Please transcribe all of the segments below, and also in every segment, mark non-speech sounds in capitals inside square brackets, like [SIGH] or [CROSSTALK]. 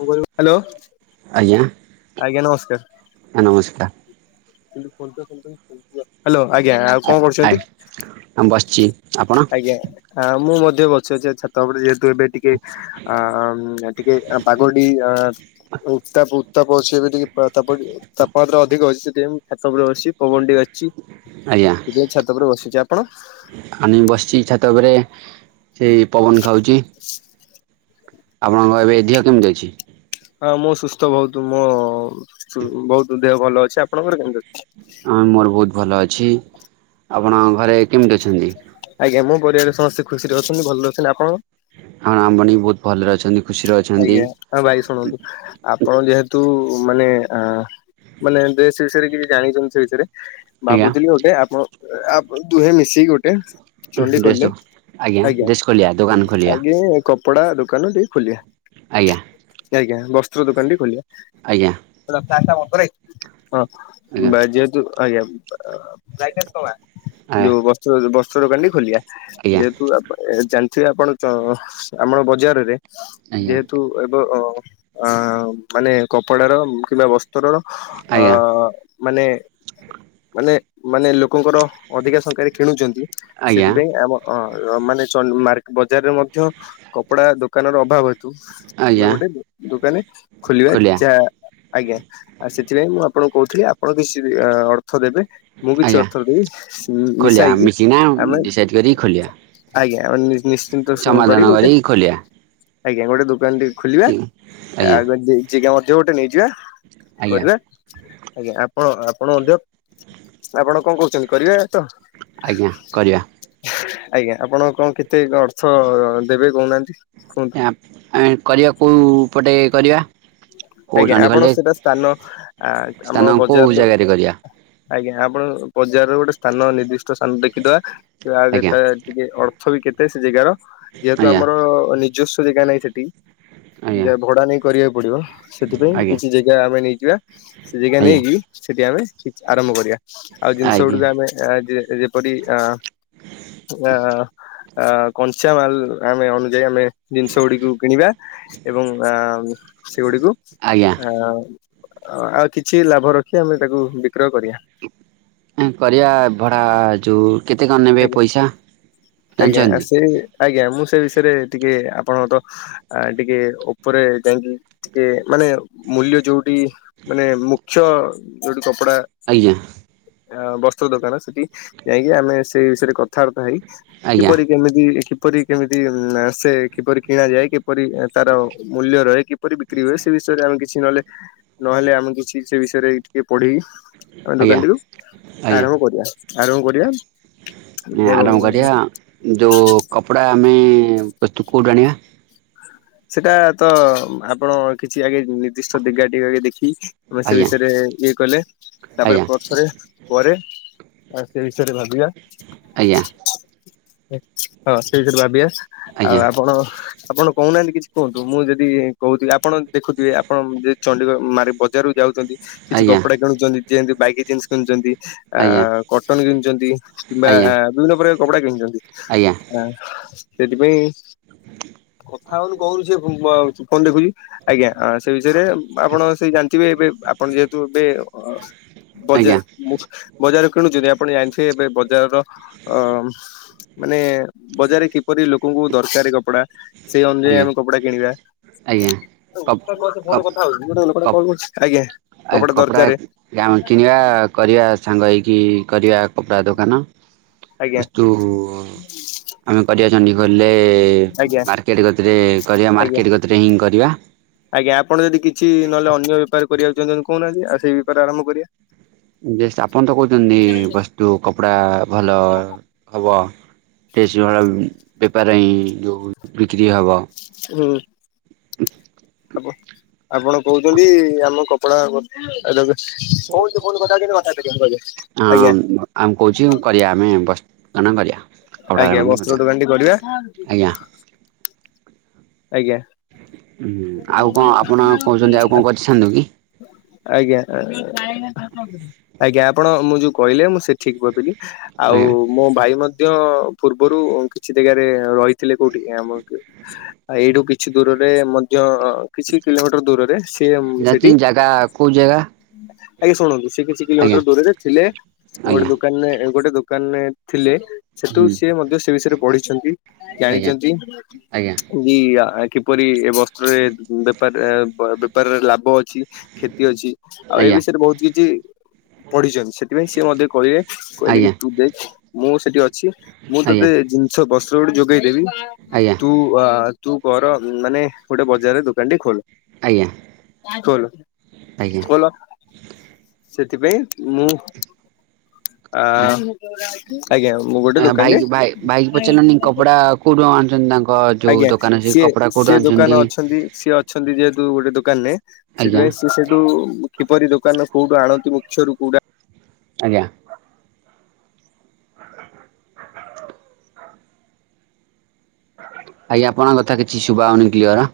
[UNINTELLIGIBLE] Hello. ଆଜ୍ଞା। ଆଜ୍ଞା ନମସ୍କାର୍। ହଁ ନମସ୍କାର୍। କିନ୍ତୁ ଫୋନ୍ ପେ [UNINTELLIGIBLE] ହାଲୋ ଆଜ୍ଞା ଆଉ କଁ ଆ କରୁଛନ୍ତି ଆମ ବସିଛି ଆପଣ ଆଜ୍ଞା। ହଁ ମୁଁ ମଧ୍ୟ ବଛି ଅଛି ଆଚ୍ଛା। ତାପରେ ଯେହେତୁ ଏବେ ଟିକେ ଆଁ ମ୍ ଟିକେ ପାଗ ଟି ଆଁ ଉତ୍ତାପ ଉତ୍ତାପ ଅଛି ଏବେ ଟିକେ ପା ତାପ ତାପମାତ୍ରା ଅଧିକ ଅଛି ସେଥିଆଇଁ ଛାତ ଉପୁରେ ବସିଚି ପବନ ଟିକେ ଅଚି ଟିକେ ଛାତ ଉପରେ ବସିଚି ଆପଣ ଆଁ ମୁଁ ବସିଚି ଛାତ ଉପରେ ସେ ପବନ ଖାଉଚି। ଆପଣଙ୍କ ଏବେ ଦିହ କେମିତି ଅଛି? ହଁ ମୁଁ ସୁସ୍ଥ ବହୁତୁ ମୋ ତୁ ବହୁତୁ ଦେହ ଭଲ ଅଛି। ଆପଣଙ୍କର କେମିତି ଅଛି? ହଁ ମୋର୍ ବହୁତ୍ ଭଲ ଅଛି। ଆପଣ ଘରେ କେମିତି ଅଛନ୍ତି? ଆଜ୍ଞା ମୋ ପରିବାର ସମସ୍ତେ ଖୁସିରେ ଅଛନ୍ତି ଭଲ ଅଛନ୍ତି ଆପଣ ହଁ ଆମ [UNINTELLIGIBLE] ବି ବହୁତ୍ ଭଲରେ ଅଛନ୍ତି। ଖୁସିରେ ଅଛନ୍ତି ଆଜ୍ଞା ହଁ ଭାଇ ଶୁଣନ୍ତୁ ଆପଣ ଯେହେତୁ ମାନେ ଆଁ ମାନେ ଦେଶ୍ ବିଷୟରେ କିଛି ଜାଣିଛନ୍ତି ସେ ବିଷୟରେ। ଆଜ୍ଞା ଭାବୁଥିଲି ଗୋଟେ ଆପ ଆପ୍ ଦୁହେଁ ମିଶି ଗୋଟେ ଡ୍ରେସ୍ ଦେଖ। ଚଣ୍ଡିଖୋଲଲେ ଆଜ୍ଞା ଡ୍ରେସ୍ ଖୋଲିବା ଦୋକାନ ଖୋଲିବା ଆଗେ କପଡା ଦୋକାନ ଟିଏ ଖୋଲିଆ। ଆଜ୍ଞା। ଆଜ୍ଞା ବସ୍ତ୍ର ଦୋକନ୍ ଟି ଖୋଲିଆ। ଆଜ୍ଞା। ହଁ ଆଜ୍ଞା ବାଇ ଯେହେତୁ ଆଜ୍ଞା ଆଜ୍ଞା ଯୋଉ ବସ୍ତ୍ର ବସ୍ତ୍ର ଦୋକାନ୍ ଟି ଖୋଲିଆ ଆଜ୍ଞା ଯେହେତୁ ଏ ଜାଣିଥିବେ ଆପଣ ତ ଆମ ବଜାରରେ ଆଜ୍ଞା ଯେହେତୁ ଏବ ଅ ଆଁ ମାନେ କପଡ଼ାର କିମ୍ବା ବସ୍ତ୍ରର ଆଜ୍ଞା ଅ ମାନେ ମାନେ ମାନେ ଲୋକ ଲୋକଙ୍କର ଅଧିକା ସଂଖ୍ୟାରେ ଖେଳୁଛନ୍ତି ଆଜ୍ଞା ସେଥିପାଇଁ ଆମ ଅଁ ମାନେ ଚ ମାନେ ମକେ ବଜାରରେ ମଧ୍ୟ କପଡା ଦୋକାନର ଅଭାବ ହେତୁ ଆମେ ଆଜ୍ଞା ଗୋଟେ ଦୋକାନ ଖୋଲିବା ଯାହା ଆଜ୍ଞା ଆ ସେଥିପାଇଁ ମୁଁ ଆପଣଙ୍କୁ କହୁଥିଲି ଆପଣ କିଛି ବି ଅର୍ଥ ଦେବେ ମୁଁ କିଛି ଆଜ୍ଞା ଅର୍ଥଦେବି ଖୋଲିବା ମିଶାଇକି ମିଶିକିନା ଆମେ ଡିସାଇଡ୍ କରି ଖୋଲିବା ଆଜ୍ଞା ଆମେ ନିଶ୍ଚିନ୍ତ ସୁଃ କରି ଗୋଟେ ଖୋଲିଆ। ଆଜ୍ଞା ଗୋଟେ ଦୋକାନ ଟେ ଖୋଲିବା ଆଜ୍ଞା ଆଉ ଜାଗା ମଧ୍ୟ ଗୋଟେ ନେଇଯିବା ଆଜ୍ଞା କରିବା ଆଜ୍ଞା ଆପଣ ଆପଣ ମଧ୍ଯ ଆପଣ କଣ କହୁଛନ୍ତି କରିବା ତ? ଆଜ୍ଞା କରିବା। ଆଜ୍ଞା ଆପଣ କଣ କେତେ ଅର୍ଥ ଦେବେ କହୁନାହାନ୍ତି? କୁହନ୍ତୁ ଆଁ ଆମେ କରିବା କୋଉ ପଟେ କରିବା? କୋଉ ଆଜ୍ଞା ଆପଣ ଚଣ୍ଡିଖୋଲରେ ସେଇଟା ସ୍ଥାନ ଆ ସ୍ଥାନ ଆମ କୋଉ ବଜାରରୁ ଜାଗାରେ କରିବା ଆଜ୍ଞା ଆପଣ ବଜାରର ଗୋଟେ ସ୍ଥାନ ନିର୍ଦ୍ଦିଷ୍ଟ ସ୍ଥାନ ଦେଖିଦବା ଆଜ୍ଞା କେ ଟିକେ ଅର୍ଥ ବି କେତେ ସେ ଜେଗାର ଯେହେତୁ ଆଜ୍ଞା ଆମର ନିଜସ୍ଵ ଜାଗା ନାହିଁ ସେଠି ଆଜ୍ଞା ଯା ଭଡା ନେଇ କରିବାକୁ ପଡିବ ସେଥିପାଇଁ ଆଜ୍ଞା କିଛି ଜାଗା ଆମେ ନେଇଯିବା। ସେ ଜାଗା ଆଜ୍ଞା ନେଇକି ସେଠି ଆମେ ଆରମ୍ଭ କରିବା ଆଉ ଜିନିଷ ଆଜ୍ଞା ଗୁଡ ଆମେ ଆ ଯେପରି ଆ ଆ କଞ୍ଚା ମାାଲ ଆମେ ଅନୁଯାୟୀ ଆମେ ଜିନିଷ ଗୁଡିକୁ କିଣିବା ଏବଂ ଆ ସେଗୁଡିକୁ ଆଜ୍ଞା ଆ ଆଉ କିଛି ଲାଭ ରଖି ଆମେ ତାକୁ ବିକ୍ରୟ କରିବା। କରିବା ଭଡା ଯୋଉ କେତେ କଣ ନେବେ ଆଜ୍ଞା। ପଇସା ଆଜ୍ଞା ଜାଣିଛନ୍ତି? ସେ ଆଜ୍ଞା ମୁଁ ସେ ବିଷୟରେ ଟିକେ ଆପଣଙ୍କ ସହିତ ଆ ଟିକେ ଉପରେ ଯାଇକି ଟିକେ ମାନେ ମୂଲ୍ୟ ଯୋଉ ଯୋ ମାନେ ମୁଖ୍ୟ ଯୋଉଠି କପଡା ଆଜ୍ଞା ଅ ବସ୍ତ୍ର ଦୋକାନ ସେଠି ଯାଇକି ଆମେ ସେଇ ବିଷୟରେ କଥାବାର୍ତ୍ତା ହେଇ ଆଜ୍ଞା କିପରି କେମିତି କିପରି କେମିତି ସେ କିପରି କିଣା ଯାଏ କିପରି ତାର ମୂଲ୍ୟ ରହେ କି କିପରି ବିକ୍ରି ହୁଏ ସେ ବିଷୟରେ ଆମ କିଛି ନହେଲେ ନହେଲେ ଆମେ କିଛି ସେ ବିଷୟରେ ଟିକେ ପଢେଇ ଆମେ ଆଜ୍ଞା ଦୋକାନଟିକୁ ଆଜ୍ଞା ଆରମ୍ଭ କରିବା ଆରମ୍ଭ କରିବା। ଏବଂ ଆରମ୍ଭ କରିବା ଯୋଉ କପଡା ଆମେ ବସ୍ତୁ କୋଉଠୁ ଆଣିବା? ସେଟା ତ ଆପଣ କିଛି ଆଗେ ନିର୍ଦ୍ଦିଷ୍ଟ ଦିଗା ଟିକେ ଆଗେ ଦେଖିକି ଆମେ ସେ ଆଜ୍ଞା ବିଷୟରେ ଇଏ କଲେ ଆଜ୍ଞା ତାପରେ ପଛରେ ପରେ ଆଉ ସେ ବିଷୟରେ ଭାବିବା। ଆଜ୍ଞା। ହଁ ସେ ବିଷୟରେ ଭାବିବା ଆଉ ଆଜ୍ଞା ଆପଣ ଆପଣ କହୁନାହାନ୍ତି କିଛି କୁହନ୍ତୁ ମୁଁ ଯଦି କହୁଛି ଆପଣ ଦେଖୁଥିବେ ଆପଣ ଯ ଚଣ୍ଡିଗଡ଼ ମାରି ବଜାରରୁ ଯାଉଛନ୍ତି କିଛି ଆଜ୍ଞା କପଡା କିଣୁଛନ୍ତି ଯେମତି ବାଇକି ଜିନ୍ସ କିଣୁଛନ୍ତି ଆ ଆଜ୍ଞା ଆଜ୍ଞା କଟନ କିଣିଛନ୍ତି କିମ୍ବା ଆଜ୍ଞା ବିଭିନ୍ନ ପ୍ରକାର କପଡା କିଣୁଛନ୍ତି ଅ ସେଥିପାଇଁ ହଁ କହୁୁ ସେ କଣ ଦେଖୁଛି ଆଜ୍ଞା ସେ ବିଷୟରେ ଆପଣ ସେ ଜାଣିଥିବେ ଏବେ ଆପଣ ଯେହେତୁ ଏବେ ଆଜ୍ଞା ବଜାର ବଜାର କିଣୁଛନ୍ତି ଆପଣ ଜାଣିଥିବେ ଏବେ ବଜାରର ଅ ମାନେ ବଜାରରେ କିପରି ଲୋକଙ୍କୁ ଦରକାର କପଡା ସେଇ ଅନୁଯାୟୀ ଆଜ୍ଞା ଆମେ କପଡା କିଣିବା। ଆଜ୍ଞା କପ୍ [UNINTELLIGIBLE] କପ୍ ଆଜ୍ଞା କପ୍ କପଡ଼ା ଦରକାର ଗାମ କିଣିବା କରିବା ସାଙ୍ଗ ହେଇକି କରିବା। କପଡ଼ା ଦୋକାନ ଆଜ୍ଞା ବସ୍ତୁ ଆମେ କରିବା ଚଣ୍ଡିଖୋଲରେ ଆଜ୍ଞା। [UNINTELLIGIBLE] ଗତିରେ କରିବା ଆଜ୍ଞା ମାର୍କେଟ୍ ଗତିରେ ହିଁ କରିବା। ଆଜ୍ଞା ଆପଣ ଯଦି କିଛି ନହେଲେ ଅନ୍ୟ ବେପାର କରିବାକୁ ଚାଛନ୍ତି କହୁନାହାନ୍ତି ଆ ସେଇ ବେପାର ଆରମ୍ କରିବା। ଆପଣ ତ କହୁଛନ୍ତି ବସ୍ତୁ କପଡା ଭଲ ହବ। ଡ୍ରେଶ ଭଲ ବେପାର ହିଁ ଯୋଉ ବିକ୍ରି ହବ। ହ [INAUDIBLE] ଆ ଆପଣ କହୁଛନ୍ତି ଆମ କପଡ଼ା [UNINTELLIGIBLE] ଆଜ୍ଞା। ଆମ କହୁଛି କରିବା ଆମେ ବସ୍ତନ କରିବା କପଡ଼ା ଆଜ୍ଞା ବସ୍ତ୍ର କରିବା ଦୋକାନଟି କରିବା। ଆଜ୍ଞା। ଆଜ୍ଞା। ହୁଁ ଆଉ କଣ ଆପଣ କହୁଛନ୍ତି ଆଉ କଣ କରିଥାନ୍ତୁ କି? ଆଜ୍ଞା ଆଜ୍ଞା ଆପଣ ମୁଁ ଯୋଉ କହିଲେ ମୁଁ ସେଠି ଠିକ ଭାବିଲି ଆଉ ଆଜ୍ଞା। ମୋ ଭାଇ ମଧ୍ୟ ପୂର୍ବରୁ କିଛି ଜାଗାରେ ରହିଥିଲେ କୋଉଠି ଆମ ଏଇଠୁ କିଛି ଦୂରରେ ଯ କିଛି କିଲୋମିଟର ଦୂରରେ ସେି ଯାଚି ସେଠି ଜାଗା କୋଉ ଜାଗା ଆଜ୍ଞା ଶୁଣନ୍ତୁ ସେ କିଛି ଆଜ୍ଞା କିଲୋମିଟର ଦୂରରେ ଥିଲେ ଗୋଟେ ଆଜ୍ଞା ଦୋକାନରେ ଗୋଟେ ଦୋ ଦୋକାନ ରେ ଥିଲେ ସେଠୁ ହୁଁ ସିଏ ମଧ୍ୟ ସେ ବିଷୟରେ ପଢିଛନ୍ତି ଆଜ୍ଞା ଜାଣିଛନ୍ତି। ଆଜ୍ଞା କି କିପରି ଏ ବସ୍ତ୍ରରେ ବେପାର ବେପାରରେ ଲାଭ ଅଛି। କ୍ଷତି ଅଛି ଆଉ ଏ ଆଜ୍ଞା ବିଷୟରେ ବହୁତ କିଛି ପଢିଛନ୍ତି ସେଥିପାଇଁ ସିଏ ମଧ୍ୟ କହିଲେ କହିଲେ କି ଆଜ୍ଞା ତୁ ଦେ ମୁଁ ସେଠି ଅଛି ମୁଁ ଆଜ୍ଞା ତୋତେ ଜିନିଷ ବସ୍ତ୍ର ଗୋଟେ ଯୋଗେଇଦେବି ଆଜ୍ଞା ଆଜ୍ଞା ତୁ ଅ ତୁ ଘର ମାନେ ଗୋଟେ ବଜାରରେ ଦୋକାନ ଖୋଲ ଆଜ୍ଞା ଖୋଲ ଖୋଲ ସେଥିପାଇଁ ମୁଁ ଆ ଆଜ୍ଞା ଆଜ୍ଞା ମୁଁ ଗୋଟେ ଦୋକାନରେ ଭାଇକି ଭାଇ ଭାଇକି ପଚାରିଲନି କପଡା କୋଉଠୁ ଆଣୁଛନ୍ତି ତାଙ୍କ ଯୋଉ ଆଜ୍ଞା ଦୋକାନ ସେ ସିଏ କପଡା କୋଉଠୁ ସିଏ ଆଣୁଛନ୍ତି ଦୋକାନ ଅଛି ସିଏ ଅଛନ୍ତି ଯେହେତୁ ଗୋଟେ ଦୋକାନ ରେ ଆଜ୍ଞା ସେଥିପାଇଁ ସ ସେଠୁ କିପରି ଦୋକାନ କୋଉଠୁ ଆଣନ୍ତି ମୁଖ୍ୟରୁ କୋଉଠା ଆଜ୍ଞା। ଆଜ୍ଞା ଆପଣଙ୍କ କଥା କିଛି ଶୁଭା ଯାଉନି କ୍ଲିୟର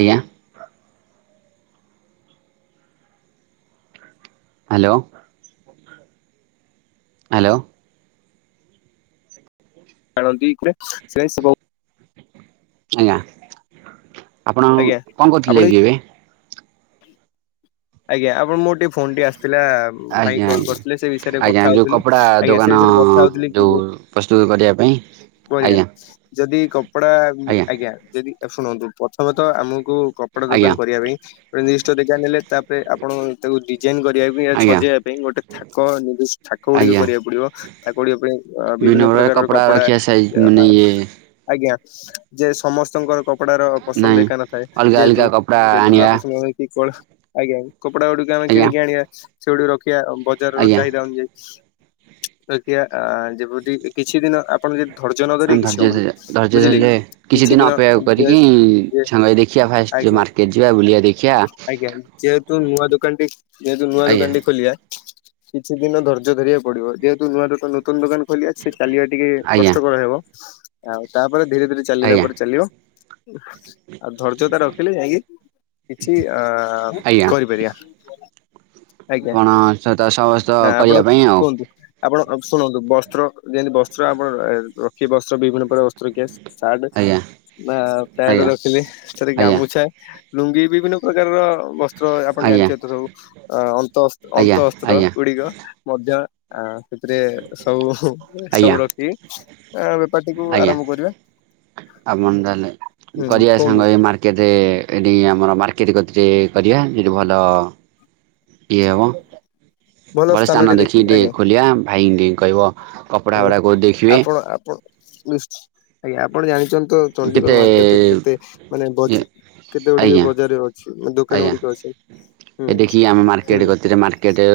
ଆଜ୍ଞା। ହ୍ୟାଲୋ ହ୍ୟାଲୋ ଆାଣନ୍ତି [UNINTELLIGIBLE] ସେ ପାଇଁ ସେ ବହୁତ୍ ଆଜ୍ଞା ଆପଣ ଆଜ୍ଞା କଣ ଆପଣ କରୁଥିଲେ କି ଏବେ? ଆଜ୍ଞା ଆପଣ ମୋର ଟିକେ ଫୋନ ଟି ଆସିଥିଲା। ଭାଇ ଆଜ୍ଞା କଲ ଆଜ୍ଞା କରିଥିଲେ ସେ ବିଷୟରେ ଆଜ୍ଞା କଥା ଯୋଉ ହଉଥିଲି। କପଡ଼ା ଆଜ୍ଞା ଦୋକାନ ସେ ବିଷୟରେ କଥା ହଉଥିଲ କି ଯୋଉ ପ୍ରସ୍ତୁତ କରିବା ପାଇଁ ବଢିଆ ଆଜ୍ଞା ଯଦି କପଡା, ଆଜ୍ଞା ଯଦି ଶୁଣନ୍ତୁ ପ୍ରଥମେ ତ ଆମକୁ କପଡା ଦୋକାନ ଆଜ୍ଞା କରିବା ପାଇଁ ଗୋଟେ ନିର୍ଦିଷ୍ଟ ଡିଜାଇନ୍ ହେଲେ ତା ଆପଣ ତାକୁ ଡିଜାଇନ କରିବା ପାଇଁ ଆଜ୍ଞା ସଜେଇବା ପାଇଁ ଗୋଟେ ଥା ଥାକ ନି ଥାକ ଗୁଡିକ ଆଜ୍ଞା କରିବାକୁ ପଡିବ ଥାକ ଗୁଡିକ ପାଇଁ ବିଭିନ୍ନ ପ୍ରକାରର କପଡା ଏ ମୁନେ ଏ ଆଜ୍ଞା ଯେ ସମସ୍ତଙ୍କର କପଡା ର ନାହିଁ। ପସନ୍ଦ ଏକା ନଥାଏ ଅଲଗା ଅଲଗା ଯେହେତୁ କପଡା ଯେ ଆଣିବା ଧଳା ପସନ୍ଦ କରେ କିଏ କଳା ଆଜ୍ଞା ଆଇ କପଡା ଗୁଡକୁ ଆମେ ଆଜ୍ଞା କିଣିକି ଆଣିବା, ସେଗୁଡିକୁ ରଖିବା ବଜାର ର ଆଜ୍ଞା ଚାହିଦା ଅନୁଯାୟୀ। ରଖିଆ ଯେମତି କିଛି ଦିନ ଆପଣ ଯଦି ଧୈର୍ଯ୍ୟ ନ ଧରିବେ ଆମେ କିଛି ଧର୍ଯ୍ୟ ହବନି। ଧରିଆ ଧର୍ଯ୍ୟ ବୁଝିଲେ କି ଧରିଲେ କିଛି ଦିନ ଅପେକ୍ଷା କରିକି ଯେ ସାଙ୍ଗ ହେଇକି ଦେଖିବା ଫାଷ୍ଟେ ଆଜ୍ଞା ମାର୍କ କେ ଯିବା ବୁଲିବା ଦେଖିିବା। ଆଜ୍ଞା ଯେହେତୁ ନୂଆ ଦୋକାନ ଟି ଯେହେତୁ ନୂଆ ଆଜ୍ଞା ଦୋକାନ ଟି ଖେଲିବା, କିଛି ଦିନ ଧର୍ଯ୍ୟ ଧରିବାକୁ ପଡିବ। ଯେହେତୁ ନୂଆ ଦୋକାନ ନୂତନ ଦୋକାନ ଖୋଲିଆ ସେ ଚାଲିବା ଟିକେ ଆଜ୍ଞା କଷ୍ଟକର ହେବ ଆଉ ତାପରେ ଧୀରେ ଧୀରେ ଚାଲିଲା ଆଜ୍ଞା ପରେ ଚାଲିବ। ଆଉ ଧୈର୍ଯ୍ୟତା ରଖିଲେ ଯାଇକି କିଛି ଅ ଆଜ୍ଞା [UNINTELLIGIBLE] ଆଜ୍ଞା ଆପଣ ସହିତ ସହସ୍ତ ଆପଣ କରିବା ପାଇଁ ଆଉ କୁହନ୍ତୁ। ଆପଣ ଶୁଣନ୍ତୁ ବସ୍ତ୍ର ଯେମିତି ବସ୍ତ୍ର ଆପଣ ର ରଖିବେ ବସ୍ତ୍ର ବିଭିନ୍ନ ପ୍ରକାର ବସ୍ତ୍ର କିୟାସ ସାଟ୍ ଆଜ୍ଞା ନା ପ୍ୟାଣ୍ଟ ଆଜ୍ଞା ରଖିଲେ ସେଥିରେ ଆଜ୍ଞା ଗାମୁଛା ଲୁଙ୍ଗି ବିଭିନ୍ନ ପ୍ରକାରର ବସ୍ ତ୍ର ଆପଣ ଆଜ୍ଞା ଜାଣିଥିବେ ତ ସବୁ ଅ ଅନ୍ତ ଆଜ୍ଞା ଅନ୍ତଃସ୍ତ୍ର ଗୁଡିକ ମଧ୍ୟ ଆ ସେଥିରେ ସବୁ ସବୁ ଆଜ୍ଞା ରଖିବେ। ଆ ବେ ଆଜ୍ଞା ଆପଣ ତାହଲେ ହୁଁ କରିବା କୁହନ୍ତୁ ସାଙ୍ଗ ହେଇକି ମାର୍କେ କେଟେ ଏଠି ଆମର ମାର୍କେଟେ କତିରେ କରିବା ଏଠି ଭଲ ଇଏ ହେବ ଭଲ ସ୍ଥାନଟେ ସ୍ଥାନ ଦେଖି ଦେଖିକି ଆଜ୍ଞା ଟିକେ ଖୋଲିବା ଭାଇ ଙ୍କି କହିବ କପଡ଼ା ଆଜ୍ଞା ଗୁଡ଼ାକ ଦେଖିବେ ଆପଣ ଆପଣ [UNINTELLIGIBLE] ଆଜ୍ଞା ଆପଣ ଜାଣିଛନ୍ତି ତ କେତେ ଚଣ୍ଡିଗଡ଼ ମାର୍କେଟରେ କେତେ ମାନେ ବଜେ କେତେ ଗୁଡିକେ ଆଜ୍ଞା ବଜାରରେ ଅଛି ଦୋକାନ ଆଜ୍ଞା ଗୁଡିକ ଅଛି। ହୁଁ ଏ ଦେଖି ଆମେ ହୁଁ ମାର୍କେଟ୍ କତି କେଟେ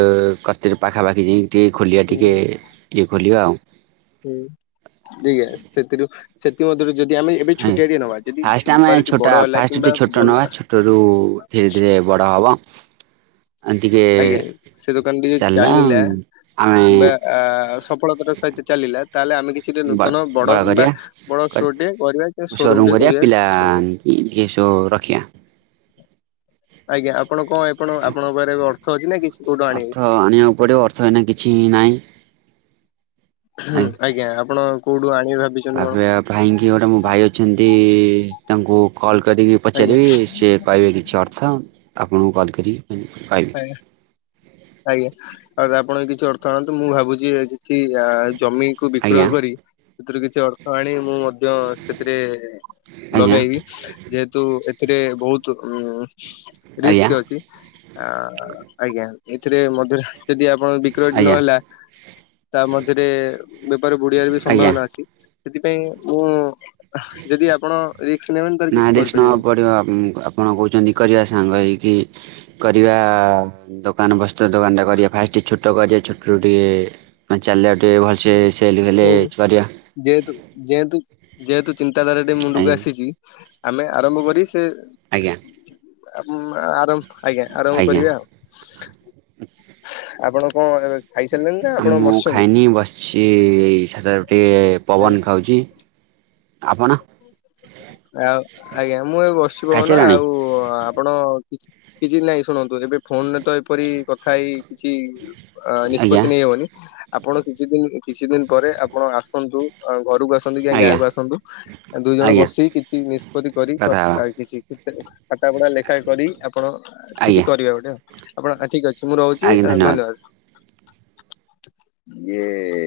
କତିରେ ପାଖାପାଖି ଯାଇକି ଟିକେ ଖୋଲିବା ହୁଁ ଟିକେ ଇଏ ଖୋଲିବା ଆଉ। ହୁଁ [UNINTELLIGIBLE] ସେଥିରୁ ସେଥି ମଧ୍ୟରୁ ଯଦି ଆମେ ଏବେ ଆଜ୍ଞା ଛୋଟିଆଟି ନବା ଯଦି ଫାଷ୍ଟ ସେ ବେପାରଟି ବଡ ହେଲା କିମ୍ବା ଭଲ ରୁ ଧୀରେ ଧୀରେ ବଡ ହବ ଆଜ୍ଞା ସେ ଦୋକାନ ଟିକେ ଚାଲିଲା ଆମେ ବା ସପ ଫଳତା ସହିତ ଚାଲିଲା ତାହେଲେ ଆମେ କିଛି ନୂତନ ବଡ ବଡ଼ କିମ୍ବା କରିବା ବଡ ସୋ ଟେ କରିବା ସୋରୁମ୍ ଟେ କରିବା ଚେଷ୍ଟା କରିବା। ଏ ଏଶୁ ରଖିଆ। ଆଜ୍ଞା ଆପଣ କଣ ଏପଣ ଆପଣଙ୍କ ପାରେ ଅର୍ଥ ଅଛି ନା କିଛି କୋଉଠୁ ଆଣିବେ ଅର୍ଥ ଆଣିବାକୁ ପଡିବ ଅର୍ଥ ହେଇନା କିଛି ନହିଁ। ହୁଁ ଆଜ୍ଞା ଆପଣ କୋଉଠୁ ଆଣିବେ ଭାବିଛ ଭାବିବା ପାଇଁକି ଗୋଟେ ମୋ ଭାଇ ଅଛନ୍ତି ତାଙ୍କୁ କଲ୍ କରିକି ଆଜ୍ଞା ପଚାରିବି ସେ କହିବେ କିଛି ଅର୍ଥ ଆପଣଙ୍କୁ କଲ୍ କରିକିକହିବି। ଆଜ୍ଞା ଆଜ୍ଞା ଆପଣ କିଛି ଅର୍ଥ ଆଣନ୍ତୁ ମୁଁ ଭାବୁଛି କି ଆ ଜମିକୁୁ ବିକ୍ରୟ ଆଜ୍ଞା କରି ସେଥିରୁ କିଛି ଅର୍ ତ ଆଣି ମୁଁ ମଧ୍ୟ ସେଥିରେ ଆଜ୍ଞା ଲଗେଇବି ଯେହେତୁ ଏ ଏଥିରେ ବହୁତ୍ ଉ ଆଜ୍ଞା ରିସ୍କ ଅଛି। ଆ ଆଜ୍ଞା ଏଥିରେ ମଧ୍ୟରେ ଯଦି ଆ ଆପଣଙ୍କ ବିକ୍ରୟଟି ଆଜ୍ଞା ନହେଲା ତାମଧ୍ୟରେ ବେପାର ବୁଢିବାରବି ଆଜ୍ଞା ସମ୍ଭାବନା ଅଛି। ସେଥିପାଇଁ ମୁଁ ଯଦି ଆପଣ ରିକ୍ସ ନେବେନି ତାହେଲେ ନା କିଛି ରିକ୍ସ କରିପାରିବେନି। [UNINTELLIGIBLE] ଆପଣ କହୁଛନ୍ତି କରିବା ସାଙ୍ଗ ହେଇକି କରିବା ଦ ଦୋକାନ ବସ୍ତ୍ର ଦୋକାନଟା ଫାଷ୍ଟ ଟିକେ ଛୋଟ କରିବା ଛୋଟରୁ ଟିକେ ମାନେ ଚାଲିବା ଟିକେ ଭଲସେ ସେଲ୍ ହେଲେ ହୁଁ କରିବା ଯେହେତୁ ଯେହେତୁ ଯେହେତୁ ଚିନ୍ତାଧାରାଟି ମୁଣ୍ଡକୁଆସିଛି। ଆମେ ଆରମ୍ଭକରି ସେ ଆଜ୍ଞା। ଆପ ଆରମ୍ ଆଜ୍ଞା ଆରମ୍ଭ ଆଜ୍ଞା କରିବା ଆଉ। ହୁଁ ହଁ ଆପଣ କଣ ଏବେ ଖାଇସାରିଲେଣି ନା ଆପଣ ବସିଛନ୍ତି। ସିଏଇ ସାଧା ରୁଟି ଆଜ୍ଞା। ପବନ ଖାଉଛି ଆପଣ। ଆଉ ଆଜ୍ଞା ମୁଁ ଏବେ ବସିଚି କହୁନ ଖାଇସାରିଲାଣି? ଆଉ। ଆପଣ କିଛି କିଛି ନାଇଁ ଶୁଣନ୍ତୁ ଏବେ ଫୋନ୍ ରେ ତ ଏପରି କଥାହେଇ କିଛି ଅ ଆଜ୍ଞା ନିଷ୍ପତ୍ତି ନେଇହବନି ଆପଣ କିଛିଦିନି କିଛି ଦିନି ପରେ ଆପଣ ଆସନ୍ତୁ ଘରକୁ ଆସନ୍ତୁ କି ଗାଁ ଆଜ୍ଞା କୁ ଆସନ୍ତୁ। ଦୁଇକୁ ଆଜ୍ଞା ଜଣବସିକି କିଛି ନିଷ୍ପତ୍ତିକରି ଆ କଥା କିଛି କରିବ। ଖାତା ପଢଡା ଲେଖା କରି ଆପଣ କିଛି ଆଜ୍ଞା କରିବା ଗୋଟେ ଆଉ। ଆପଣ ଠିକ ଅଛି ମୁଁ ରହୁଛି ଧନ୍ୟବାଦ ଇଏ।